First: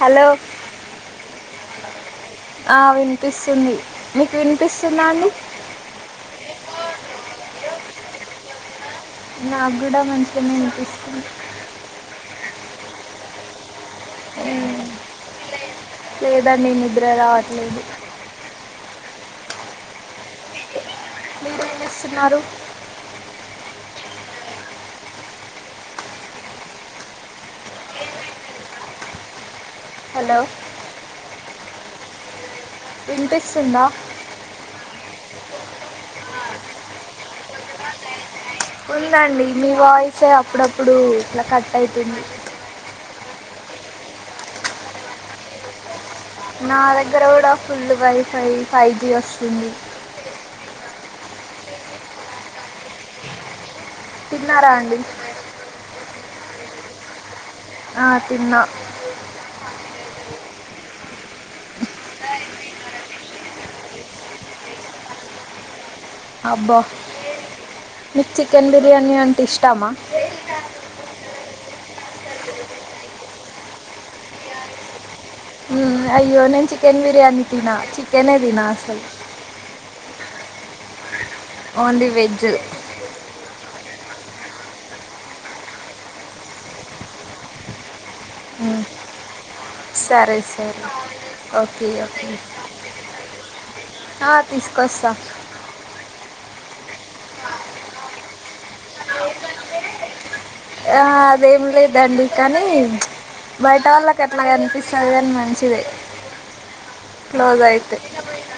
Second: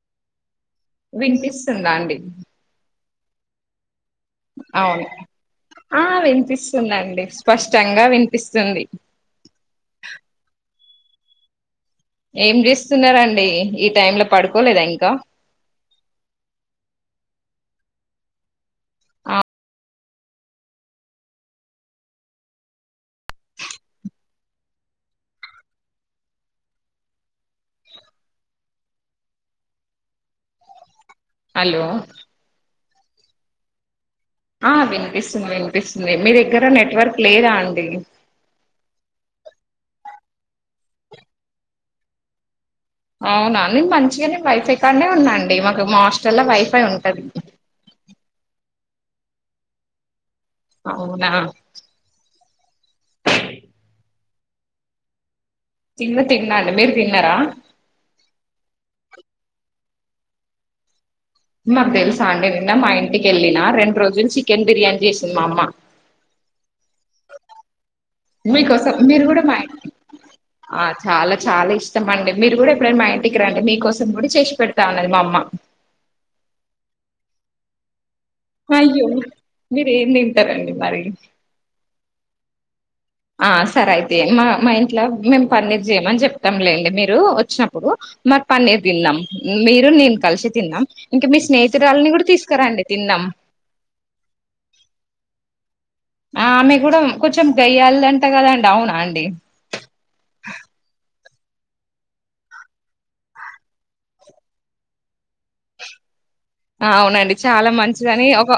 Hello వినిపిస్తుందా అండి ఆ వినిపిస్తుంది మీకు వినిపిస్తుందా అవును అండి ఆ వినిపిస్తుందండి స్పష్టంగా వినిపిస్తుంది నా కూడా మంచిగనే వినిపిస్తుంది ఏం చేస్తున్నారండి ఈ టైం ల పడుకోలేదా ఇంకా ద్ర రావట్లేదు ఆ మీరేం జేస్తున్నారు హలో హలో వినిపిస్తుందా ఆ వినిపిస్తుంది వినిపిస్తుంది మీ దగ్గర నెట్వర్క్ లేదా అండి ఉందండి మీ వాయిసే అప్పుడప్పుడు ఇట్లా కట్ ఐతుంది అవునా నేను మంచిగా నేను వైఫే కానేే ఉన్నాండి మాకు మాష్ నా దగ్గర కూడా ఫుల్ వైఫై ఫై జీ వస్తుంది అవునా తిన్నారా అండి తిన్న తిన్న అండి మీరు తిన్నార ఆ తిన్న మాకు తెలుసా అండి నిన్న మా ఇంటికి ఎళ్ళిన రెండు రోజులు చికెన్ బిర్యానీ చేసింది మా అమ్మ అబ్బ మీకోసం మీరు కూడా మా ఇం ఆ చాలా చాలా ఇష్టం అండి మీరు కూడా ఎప్పుడైనా మా ఇంటికి రండి మీకోసం కూడా చేసి పెడతా అన్నది మా అమ్మ ఊ అయ్యో నేను చికెన్ బిర్యానీ తిన చిక్ అయ్యో మీరేం తింటరండి మరి ఓన్లీ వెజు ఆ సరే అయితే మా మా ఇంట్ల గినన్ పన్నీర్ చేయమని చెప్తం లేండి మీరు వచ్చినప్పుడు మరి పన్నీర్ ఉమ్ తిన్నాం మీరు నేను సరే కలిసి సరే తిన్నాం ఇంకా మీ ఓకే స్నేహితురాలని కూడా ఓకే తీసుకరండి తిన్నాం ఆ తీసుకొస్తా ఆమె కూడా కొంచెం గయ్యాల్దంట కదండి అవునా అండి. ఆ అదేం లేదండి కనీ ప్చ్ బయట వాళ్ళకి ఎట్లా కనిపిస్తది కని మంచిదే ఆ! అవునండి క్లోజ్ చాలా అయితే మంచిదని ఒక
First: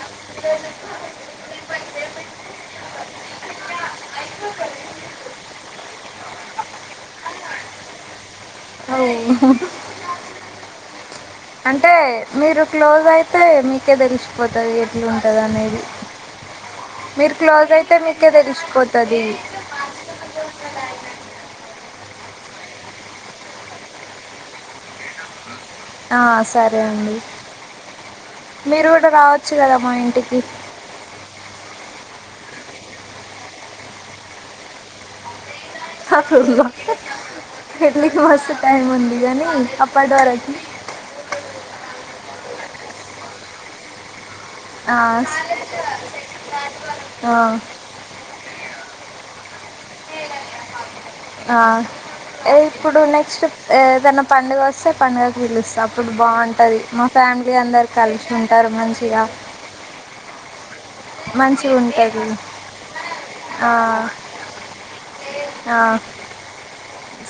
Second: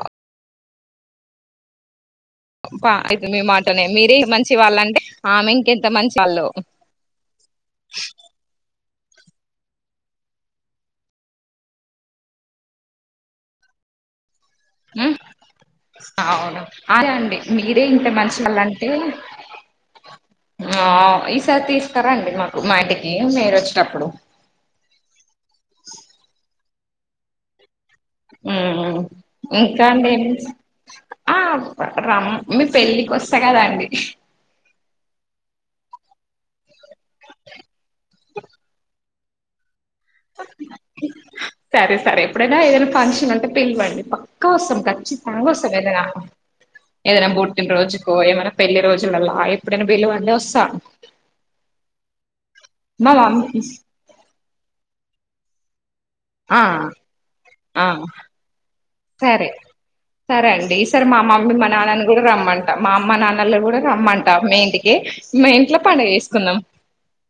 ప ఇపుడు మీ మాటనే మీరే మంచి వాళ్ళ అంటే ఆమె ఇంకెంత మంచి వాల్లో అవ్ అంటే మీరు క్లోజ్ అయితే మీకే తెలుస్తుంది పోతది ఎట్లు ఉమ్ ఉంటద అనేసి అవును అదె అండి మీరే ఇంత మీకే మంచోళ్ళు అంటే తెలిసిపోతది ఆ ఇసారి తీస్ స్తారా అండి మాకు మా ఇంటికి మీరు వచ్చేనప్పుడు ఆ సరే అండి మీరు ఉమ్ కూడా రావచ్చు కదా ఇంకా మా అండి ఇంటికి ఎమిటి సం ఆ ఆప్ప రమ్ మీ పెళ్ళికి వస్తా కదాండి పెళ్లి కి మస్త్ టైమ్ ఉంది గానీ [inaudible] సరే సరే ఎప్పుడైనా ఏదైనా ఫంక్షన్ ఉంటే పిలవండి ప క్క వస్తాం ఆ కచ్చితంగా వస్తాం ఏదైనా ఏదైనా ఆ పుట్టిన రోజుకో ఏమైనా పెళ్లి రోజు యతే ఆ ఇప్పుడు మా నెక్సట్ మమ్మీ ఏదైన పండుగ వస్తే పండగ కి పిలుస్తాం ఇప్పుడు ఆ బావుంటది మా ఫ్యామిలీ అందరు ఆ కలిసి ఉంటారు మంచిగా సరే అండి సరే మా మమ్మీ మా మంచిగా నాన్నని కూడా ఉంటది రమ్మంటా మా అమ్మ నాన్నలు ఆ కూడా రమ్మంటా మీ ఇంటికి మీ ఆ ఇంట్లో పండుగ చేేసుకుందాం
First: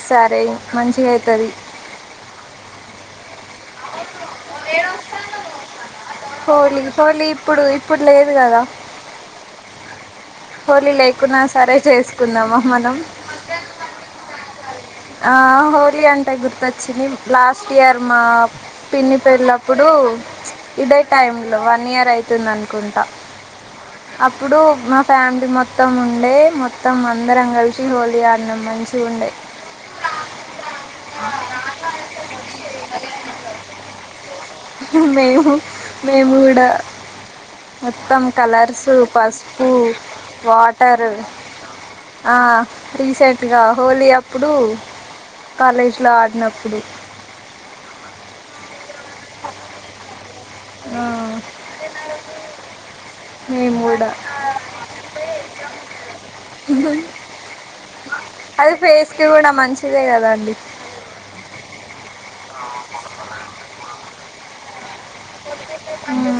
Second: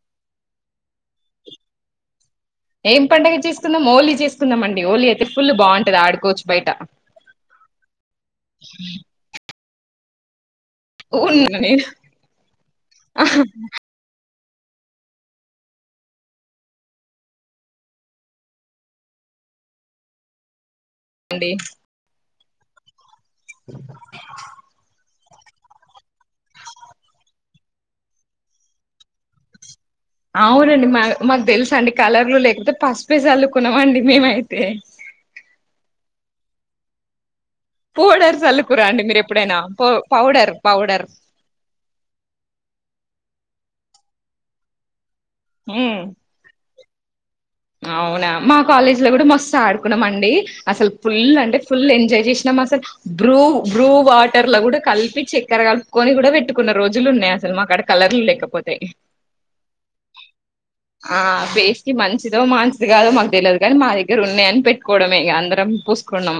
సరే మంచిగా అయితది ఏం పండుగ చేస్తున్నా హోళి చేస్తున్నా బయట హోలీ హోళీ ఇప్పుడు ఇప్పుడు లేదు కదా [inaudible] హోలీ లేకున్నా అవునండి సరే చేసుకుందామ మనం ఆ హోలీ అంటే గుర్తొచ్చింది లాస్ట్ ఇయర్ మా పిన్ని పెళ్ళప్పుడు ఉ ఇదే టైమ్ లో వన్ ఇయర్ అయితుంది అనుకుంటా అప్పుడు మా ఫ్యామిలీ మొత్తం ఉండే మొత్తం అందరం కలిసి హోలీ ఆడినాం మంచి గా ఉండే అవునండి మా మాకు తెలుసు అండి కలర్లు లేకపోతే పసుపె చల్లుకున్నామండి మేమైతే మేము మేము కూడా మొత్తం పౌడర్ చల్లుకురా కలర్సు అండి మీరు ఎప్పుడైనా పసుపు పౌ పౌడర్ పౌడర్ వాటర్ ఆ రీసెంట్ హోలీ అప్పుడు కాలేజ్ లో ఆడినప్పుడు అవునా మా కాలేజీ లో కూడా మస్తు ఆడుకున్నాం అండి అసలు ఆ, ఫుల్ అంటే ఫుల్ ఎంజాయ్ చేసినాం అసలు బ్రూ మేము బ్రూ కూడా వాటర్ లో కూడా కలిపి చెక్క ర కలుపుకొని కూడా పెట్టుకున్న రోజులు ఉన్నాయి అసలు మాకాడ కలర్లు అది లేకపోతే ఫేస్కి కూడా మంచిదే కదండి ఆ ఫేస్కి మంచిదో మంచిది కాదో మాకు తెలియదు కానీ మా దగ్గర ఉన్నాయని పెట్టు కోవడేమే అందరం పూసుకున్నాం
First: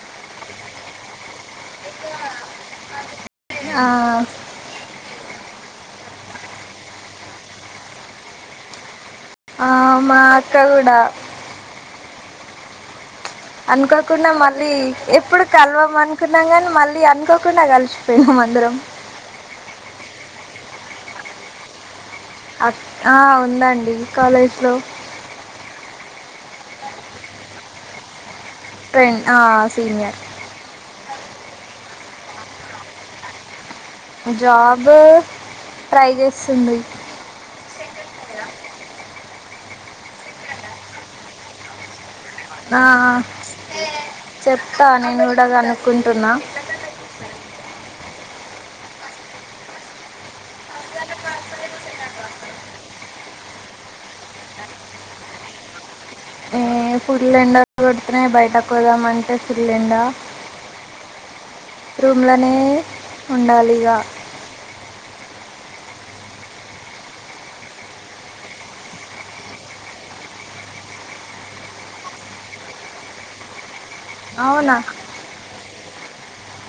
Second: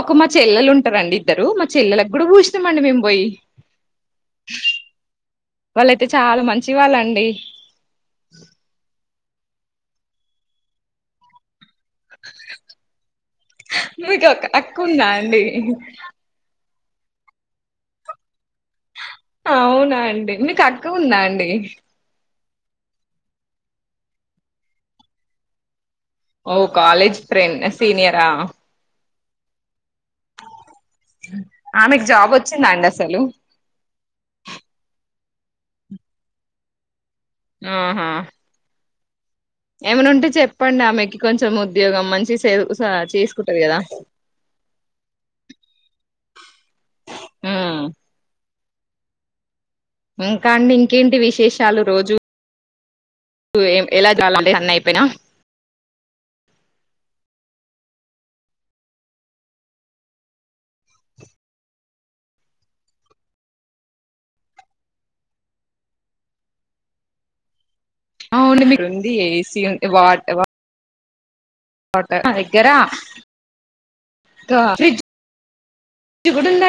ఒక మ చెల్లెలు ఉంటారండి ఇద్దరు మ చెల్లలకు కూడా పూసినామండి మేము పోయి ఆ, వాళ్ళయితే చాలా మంచి వాళ్ళండి ఆ మా అక్కకూడా మీకు అనుకోకుండా ఒక మళ్ళీ అక్క ఉందా అండి ఎప్పుడు కలవము అనుకున్నాం కానీ మళ్ళీ అనుకోకుండా కలిసిపోయినం అందరం అవునా అండి మీకు అక్క ఉందా అండి అ ఉందండి కాలేజ్ లో ఓ కాలేజ్ ఫ్రెండ్ సీనియరా ఫ్రెండ్ ఆ సీనియర్ ఆమెక్ జాబొచ్చిందాండసలు జాబూ ట్రై జేస్తుంది ఆహా ఏమన్నుంటె చెప్పండామెకి కొంచెం ఉద్యోగం మంచి సే ఆ చేసుకుంటది కదా చెప్తాను [unintelligible] డగనుకుంటున్నా ఉమ్ [inaudible] ఇంకా అండి ఇంకేంటి విశేషాలు రోజు లేట్ ఎలా చాలండి అన్నయిపొయినా ఏ ఫుల్లెండ కొడుతున్నయి బయటకు పొదామంటే ఫుల్లెండ రూమ్లనే ఉండాలిగా అవును మీకుందీ ఏసీ ఉన్ వాట్ వా [inaudible] దగ్గరా అవున గుడుంద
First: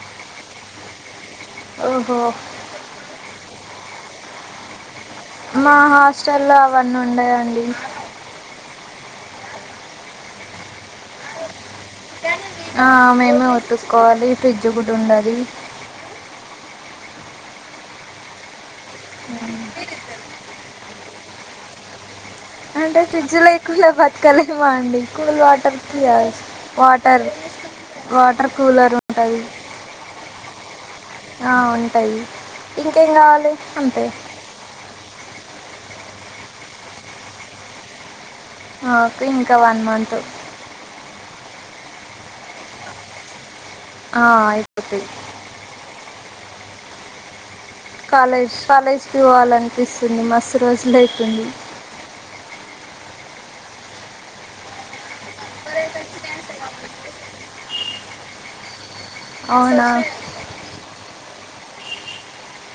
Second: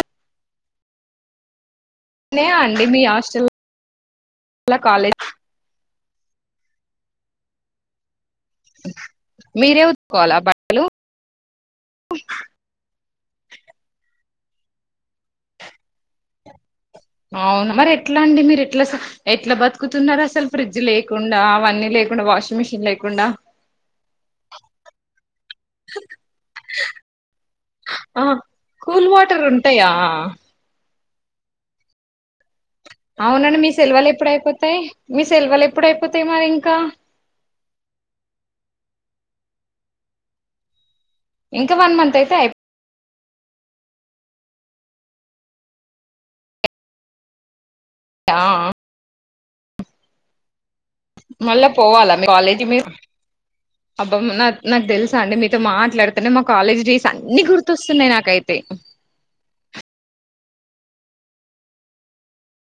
ఓహో నే అండి మీ హాస్టల్ల కాలెజ్ మా హాస్టల్లో అవన్నుండయండి మీరే ఉతుక్కోవాలా బట్టలు ఆ మేమే ఉతుక్కోవాలి ఫ్రిడ్జ్ గూడుండదీ ఎట్లండి మీరెట్లస ఎట్ల బతుకుతున్నరఅసలు ఫ్రిడ్ లేకుండా అవన్ని అంటె ఫ్రిడ్జ్ లేకుండా బతకలేమా అండి కూల్ వాటర్కిగ వాటర్ ఆ వాటర్ కూలర్ కూల్ వాటరుంటయా ఆ ఉంటై అవునండి మీ సెలవలెప్పుడయిపోతయ్ మీ సెల్వలెప్పుడయిపోతయి మరి ఇం క మాకు ఇంక వన్ మంత్ ఇంక వన్ మంతయితే అయి ఆ అయిపోతయ్ అయిపోయా కాలేజ్ కాలేజ్కి పోవాలనిపిస్తుంది మస్త్ రోజు మళ్ళ పోవాలా మీ కాలేజీ మీరు అబ్బమ్ నా నాగ్ దెల్సు అండి మితో మాట్లాడుతనే మా కాలేజ్ డేస్ అన్ని గుర్తొస్తున్నాయ్ నాకైతే అవునా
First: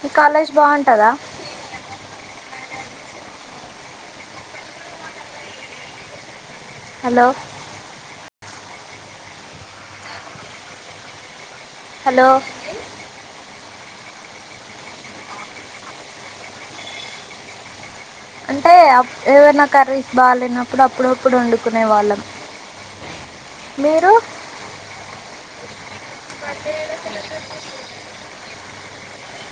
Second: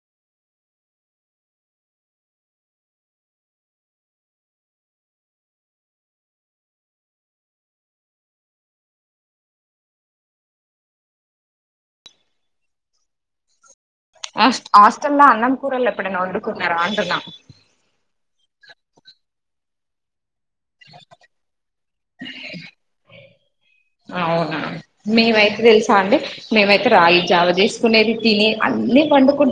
ఇఈ కాలేజ్ బావుంటదా హలో హలో హస్ హాస్టల్ల అన్నం కూరల్ ఎప్పుడన్నా వండుకున్నారా అంటున్న అంటే అప్ ఏవైనా కర్రీస్ బాగలేనప్పుడు అప్పుడప్పుడు ఒండుకునే వాళ్ళం మీరు అవున మేమయితె దెలుసా అండి మేమైతే రాగి జావ జేసుకునేది తిని అన్నీ వండుకు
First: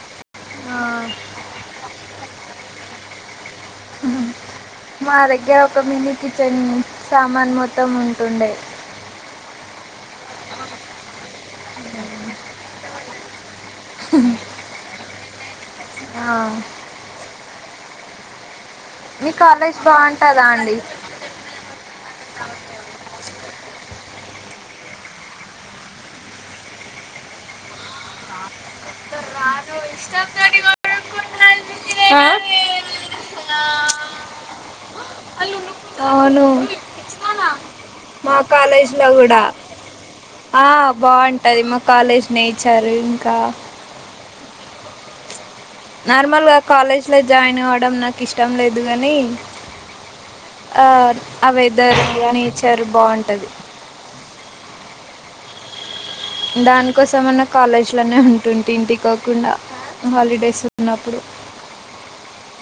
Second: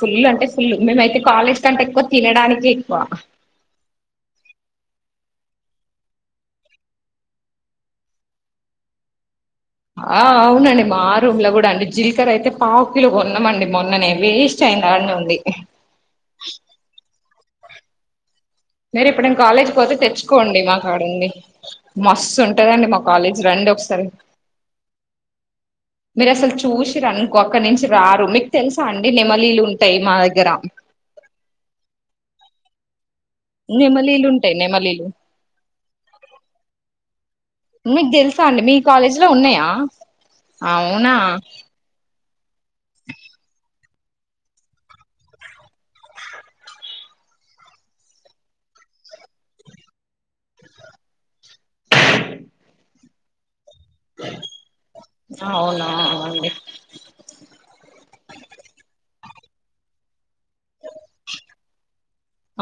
ఫుల్లంటె ఫుల్లు ఆ, మేమైతే కాలేజ్ కంటేక్కువ తినడానికేక్కువ [inaudible] గ్గర ఒక మినీ కిచెన్ సామాన్ మొత్తం ఉంటుండే ఆ అవునండి మా రూమ్ల గూడండి జీలకరయితే పావుకిలో గొన్నమన్ మొన్ననేబీస్ చైన్ ఆడ్నే ఉంది ఆ మీ మీరెప్పుడన్న కాలేజ్ పోతే బాగుంటుందా తెచ్చుకోండి అండి మాకాడుంది మస్తు ఉంటదండి మా కాలేజ్ రండి ఒక సరే మీరసల్ చూసిరన్కో అక్కడ్ నుంచి రారు మిక్ తెల్సా అండి నెమలీలుమ్టాయి మా దగ్గర ఆ? నెమలీలు ఉంటాయి నెమలీలు అవును మీకు మా తెలుసా అండి మీ కాలేజ్ లో గుడా ఉన్నాయా ఆ అవునా బాంటది మా కాలేజ్ నేచర్ ఇంకా నార్మల్గా కాలేజ్లో జాయిన్ గావడం నాకు ఇష్టం లేదు కానీ ఆ ఆ వెదర్ ఆ నేచర్ బాంటది అవునా అవునండి దానికోసంమన్నా కాలేజ్ లోనే ఉంటుంటి ఇంటికోకుండా హాలిడే సున్నప్పుడు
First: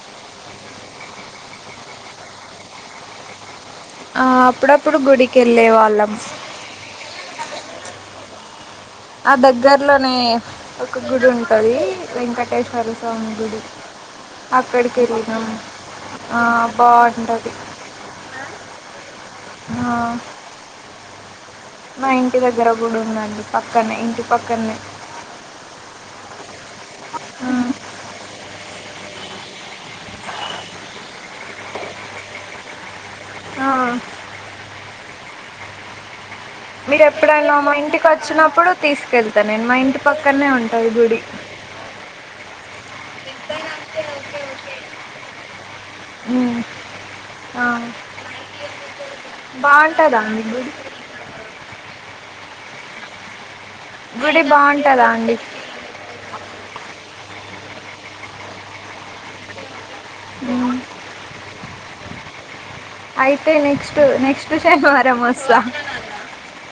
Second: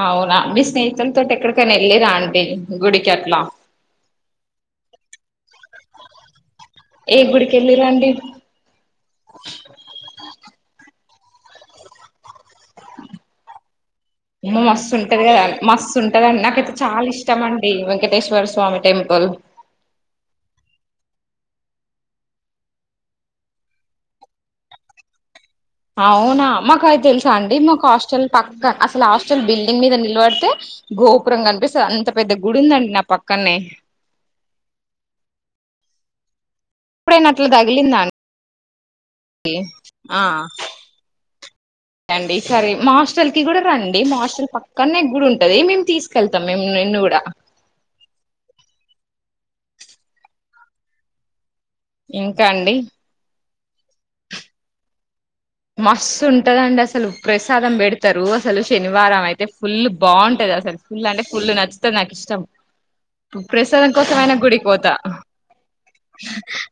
అవునా మీ స్నేహితుల్ తోటెఎక్కడికైనా వెళ్ళిరా అండి గుడికి అట్లా ఆ అప్పుడప్పుడు గుడికెళ్ళే వాళ్ళం ఏ గుడికెళ్ళిరండి ఆ దగ్గర్లోనే ఒక గుడుంటది వెంకటేశ్వర స్వామి గుడి మస్తు అక్కడికి ఉంటది కదా వెళ్ళినాం మస్తు ఉంటదండి నాకైతే చాలా ఇష్టం బాగుంటుంది అండి వెంకటేశ్వర స్వామి టెంపు ల్ ఆ మా ఇంటి దగ్గర ఓ గుడుందండి పక్కనే ఇంటి పక్కల్నే అవునా మాకు అయి తెలుసా అండి మాకాహాస్టల్ పక్క అసలాస్టల్ బిల్డింగ్ మీద నిలబడితే గోపురం కనిపిస్తది అంత పెద్ద గుడి ఉందండి నా పక్ ఆ ఎప్పుడైనా అట్లా మీరెప్పుడైనా మా తగిలిందా అండి ఇంటికొచ్చినప్పుడు తీస్కెళ్తా నేను మా ఇంటి పక్కల్నే ఉంటా ఈ గుడి రండి చల్ కి కూడా రండి మాఆస్టల్ పక్కనే గుడుంటది మేమ్ తీసుకెళ్తాం మేమ్ నిన్ను గుడా బాంటదా అండి గుడి ఇంకా అండి గుడి బాంటదా అండి మస్తుంటదండి అసలు ప్రసాదం పెడతారు అసలు శనివారం అయితే ఫుల్ బామ్టది అసలు ఫుల్ అంటే ఫుల్లు నచ్చుతది నాకిష్టం అయితే ప్రసాదం నెక్స్ట్ కోసం అయినా నెక్స్ట్ గుడిక్ పోత శనివారం వస్తా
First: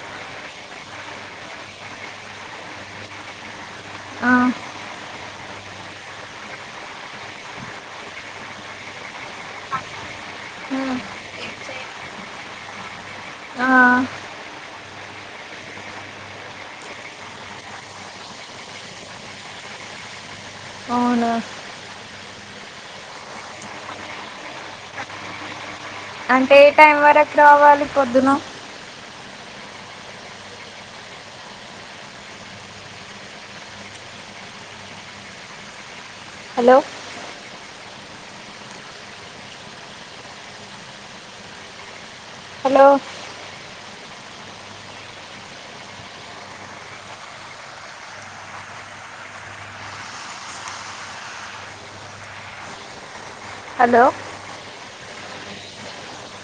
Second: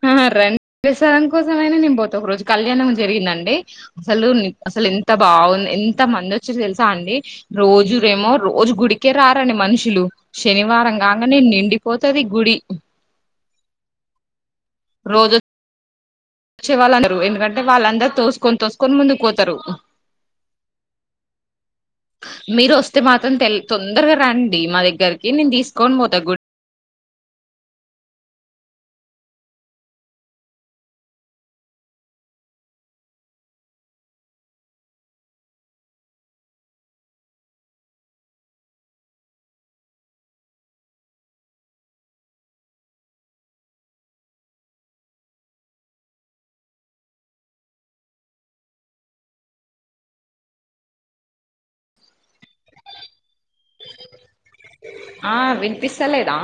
ఆహా రం ప్రసాదం కోసమైనా నేన్పోతే ఒక రోజు కళ్యాణం జరిగిందండి అసలు అసలేంత బాగుం ఎం త మందొచిర్ తెలుసా అండి రోజురేమో రోజు గుడి కి రారండి మనుషులు శనివారం కాంగనే నిండిపోతది గుడి ఆ రోజు వచ్చే వాళ్ళందరూ ఎందుకంటే వాళ్ళందరు తోసుకొని తోసుకొని ముందుకు పోతరు అవునా మీరోస్తే మాత్రం తెల్ తొందరగా రాండి మా దగ్గరికి నేన్ తీసుకొని పోతా గుడ్ ఎట్ల రావాలి పొద్దున హలో హలో హలో ఆ వినిపిస్సలేదా?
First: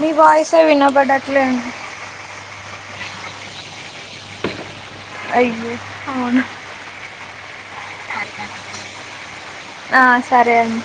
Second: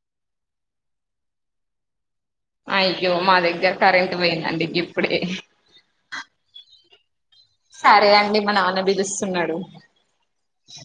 మీ వాయిసే వినబడట్లేండి అయ్యో మా దగ్గర కరెంట్ పోయిందండి ఇప్పుడే అయ్యో అవును సరే అండి మా నాన్న పిలిస్తున్నాడు. ఆ సరే అండి